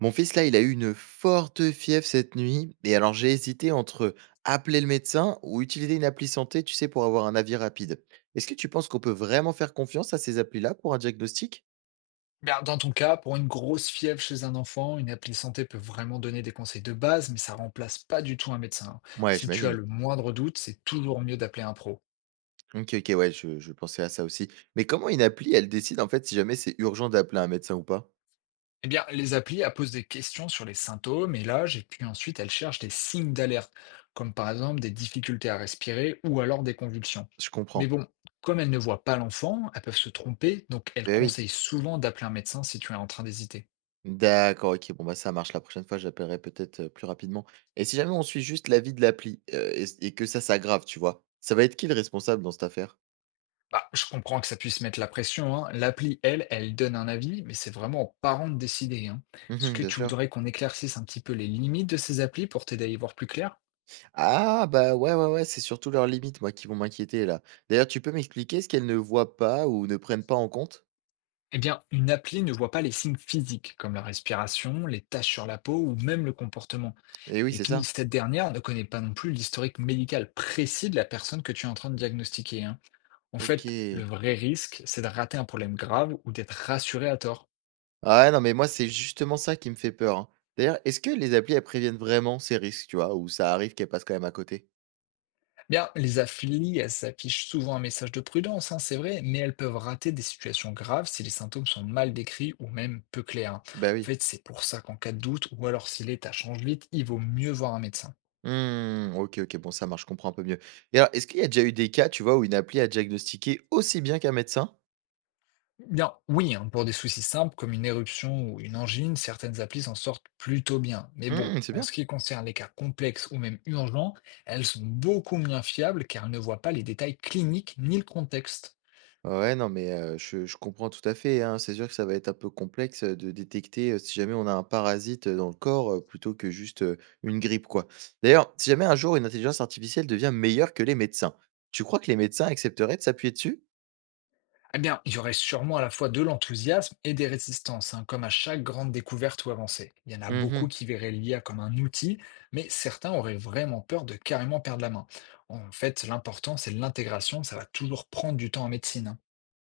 Mon fils, là, il a eu une forte fièvre cette nuit. Et alors, j'ai hésité entre appeler le médecin ou utiliser une appli santé, tu sais, pour avoir un avis rapide. Est-ce que tu penses qu'on peut vraiment faire confiance à ces applis-là pour un diagnostic? Ben, dans ton cas, pour une grosse fièvre chez un enfant, une appli santé peut vraiment donner des conseils de base, mais ça remplace pas du tout un médecin, hein. Ouais, Si tu as j'imagine. le moindre doute, c'est toujours mieux d'appeler un pro. Ok, ok, ouais, je pensais à ça aussi. Mais comment une appli, elle décide en fait si jamais c'est urgent d'appeler un médecin ou pas? Eh bien, les applis elles posent des questions sur les symptômes et l'âge, et puis ensuite elles cherchent des signes d'alerte, comme par exemple des difficultés à respirer ou alors des convulsions. Je Mais comprends. bon, comme elles ne voient pas l'enfant, elles peuvent se tromper, donc elles Ben oui. conseillent souvent d'appeler un médecin si tu es en train d'hésiter. D'accord, ok, bon, bah ça marche. La prochaine fois, j'appellerai peut-être plus rapidement. Et si jamais on suit juste l'avis de l'appli, et que ça s'aggrave, tu vois, ça va être qui le responsable dans cette affaire? Bah, je comprends que ça puisse mettre la pression, hein. L'appli, elle, elle donne un avis, mais c'est vraiment aux parents de décider, hein. Est-ce Mhm, que bien tu sûr. voudrais qu'on éclaircisse un petit peu les limites de ces applis pour t'aider à y voir plus clair? Ah bah, ouais, ouais, ouais, c'est surtout leurs limites, moi, qui vont m'inquiéter, là. D'ailleurs, tu peux m'expliquer ce qu'elles ne voient pas ou ne prennent pas en compte? Eh bien, une appli ne voit pas les signes physiques, comme la respiration, les taches sur la peau ou même le comportement. Eh oui, Et c'est puis, ça. cette dernière ne connaît pas non plus l'historique médical précis de la personne que tu es en train de diagnostiquer, hein. En fait, le OK. vrai risque, c'est de rater un problème grave ou d'être rassuré à tort. Ah ouais, non, mais moi, c'est justement ça qui me fait peur, hein. D'ailleurs, est-ce que les applis, elles préviennent vraiment ces risques, tu vois, ou ça arrive qu'elles passent quand même à côté? Bien, les affilies, elles s'affichent souvent un message de prudence, hein, c'est vrai, mais elles peuvent rater des situations graves si les symptômes sont mal décrits ou même peu clairs, hein. Bah En oui. fait, c'est pour ça qu'en cas de doute, ou alors si l'état change vite, il vaut mieux voir un médecin. Mmh, OK, OK, bon, ça marche, je comprends un peu mieux. Et alors, est-ce qu'il y a déjà eu des cas, tu vois, où une appli a diagnostiqué aussi bien qu'un médecin? Bien, oui, hein, pour des soucis simples comme une éruption ou une angine, certaines applis s'en sortent plutôt bien. Mais bon, Mmh, c'est en bien. ce qui concerne les cas complexes ou même urgents, elles sont beaucoup moins fiables car elles ne voient pas les détails cliniques ni le contexte. Ouais, non, mais je comprends tout à fait, hein. C'est sûr que ça va être un peu complexe, de détecter, si jamais on a un parasite, dans le corps, plutôt que juste, une grippe, quoi. D'ailleurs, si jamais un jour une intelligence artificielle devient meilleure que les médecins, tu crois que les médecins accepteraient de s'appuyer dessus? Eh bien, il y aurait sûrement à la fois de l'enthousiasme et des résistances, hein, comme à chaque grande découverte ou avancée. Il y en a beaucoup Mmh. qui verraient l'IA comme un outil, mais certains auraient vraiment peur de carrément perdre la main. En fait, l'important, c'est l'intégration, ça va toujours prendre du temps en médecine, hein.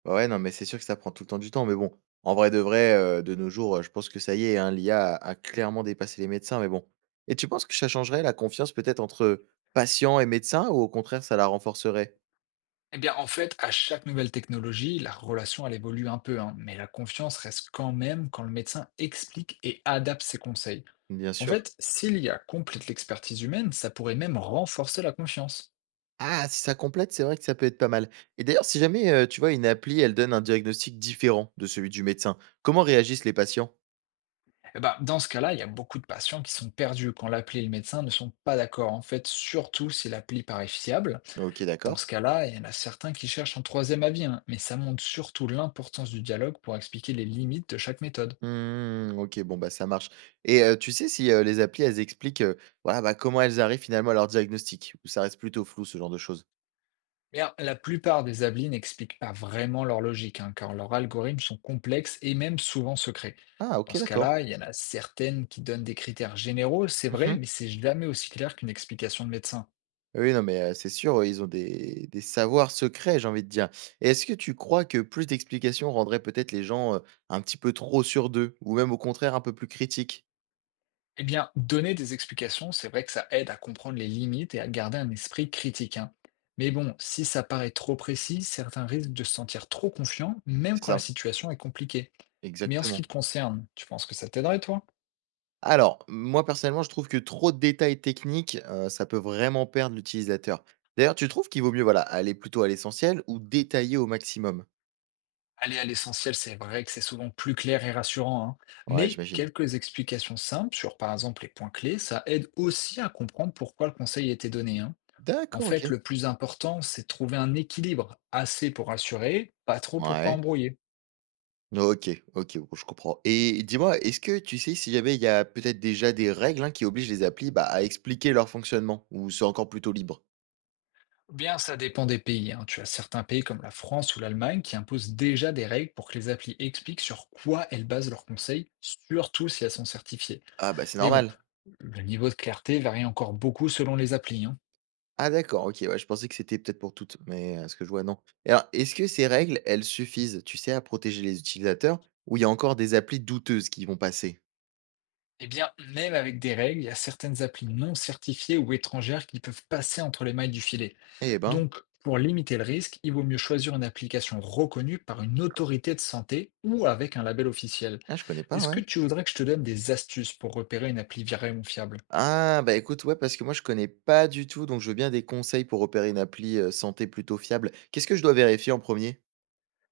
Ouais, non, mais c'est sûr que ça prend tout le temps du temps, mais bon, en vrai, de nos jours, je pense que ça y est, hein, l'IA a clairement dépassé les médecins, mais bon. Et tu penses que ça changerait la confiance peut-être entre patients et médecins ou au contraire ça la renforcerait? Eh bien, en fait, à chaque nouvelle technologie, la relation, elle évolue un peu, hein, mais la confiance reste quand même quand le médecin explique et adapte ses conseils. Bien En sûr. fait, si l'IA complète l'expertise humaine, ça pourrait même renforcer la confiance. Ah, si ça complète, c'est vrai que ça peut être pas mal. Et d'ailleurs, si jamais, tu vois, une appli, elle donne un diagnostic différent de celui du médecin, comment réagissent les patients? Eh ben, dans ce cas-là, il y a beaucoup de patients qui sont perdus quand l'appli et le médecin ne sont pas d'accord. En fait, surtout si l'appli paraît fiable. OK, Dans ce d'accord. cas-là, il y en a certains qui cherchent un troisième avis, hein, mais ça montre surtout l'importance du dialogue pour expliquer les limites de chaque méthode. Mmh, OK, bon, bah, ça marche. Et tu sais si, les applis, elles expliquent, voilà, bah, comment elles arrivent finalement à leur diagnostic? Ou ça reste plutôt flou, ce genre de choses? Bien, la plupart des applis n'expliquent pas vraiment leur logique, hein, car leurs algorithmes sont complexes et même souvent secrets. Ah, Dans OK, ce cas-là, d'accord. il y en a certaines qui donnent des critères généraux, c'est vrai, Mmh. mais c'est jamais aussi clair qu'une explication de médecin. Oui, non, mais c'est sûr, ils ont des savoirs secrets, j'ai envie de dire. Et est-ce que tu crois que plus d'explications rendraient peut-être les gens, un petit peu trop sûrs d'eux? Ou même au contraire un peu plus critiques? Eh bien, donner des explications, c'est vrai que ça aide à comprendre les limites et à garder un esprit critique, hein. Mais bon, si ça paraît trop précis, certains risquent de se sentir trop confiants, même C'est quand la ça. situation est compliquée. Mais en ce qui Exactement. te concerne, tu penses que ça t'aiderait, toi? Alors, moi personnellement, je trouve que trop de détails techniques, ça peut vraiment perdre l'utilisateur. D'ailleurs, tu trouves qu'il vaut mieux, voilà, aller plutôt à l'essentiel ou détailler au maximum? Aller à l'essentiel, c'est vrai que c'est souvent plus clair et rassurant, hein. Ouais, Mais j'imagine. quelques explications simples sur, par exemple, les points clés, ça aide aussi à comprendre pourquoi le conseil a été donné, hein. En D'accord, fait, OK. le plus important, c'est de trouver un équilibre, assez pour rassurer, pas trop pour pas Ouais. embrouiller. OK, OK, bon, je comprends et dis-moi, est-ce que tu sais si jamais il y a peut-être déjà des règles, hein, qui obligent les applis, bah, à expliquer leur fonctionnement ou c'est encore plutôt libre? Bien, ça dépend des pays, hein. Tu as certains pays comme la France ou l'Allemagne qui imposent déjà des règles pour que les applis expliquent sur quoi elles basent leurs conseils, surtout si elles sont certifiées. Ah, bah, c'est Mais bon, normal. le niveau de clarté varie encore beaucoup selon les applis, hein. Ah d'accord, OK, ouais, je pensais que c'était peut-être pour toutes, mais à ce que je vois, non. Et alors, est-ce que ces règles, elles suffisent, tu sais, à protéger les utilisateurs ou il y a encore des applis douteuses qui vont passer? Eh bien, même avec des règles, il y a certaines applis non certifiées ou étrangères qui peuvent passer entre les mailles du filet. Eh ben, Donc, pour limiter le risque, il vaut mieux choisir une application reconnue par une autorité de santé ou avec un label officiel. ah, je connais pas, Est-ce ouais. que tu voudrais que je te donne des astuces pour repérer une appli virée ou fiable? Ah, bah écoute, ouais, parce que moi, je connais pas du tout, donc je veux bien des conseils pour opérer une appli, santé plutôt fiable. Qu'est-ce que je dois vérifier en premier?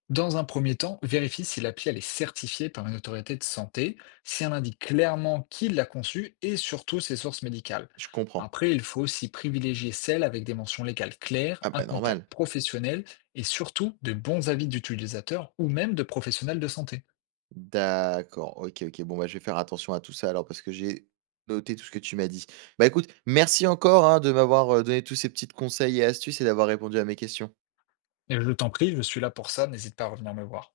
Dans un premier temps, vérifie si l'appli elle est certifiée par une autorité de santé, si elle indique clairement qui l'a conçue et surtout ses sources médicales. Je comprends. Après, il faut aussi privilégier celles avec des mentions légales claires, Ah un bah contact normal. professionnel et surtout de bons avis d'utilisateurs ou même de professionnels de santé. D'accord, OK, OK. Bon, bah, je vais faire attention à tout ça alors parce que j'ai noté tout ce que tu m'as dit. Bah, écoute, merci encore, hein, de m'avoir, donné tous ces petites conseils et astuces et d'avoir répondu à mes questions. Et je t'en prie, je suis là pour ça, n'hésite pas à revenir me voir.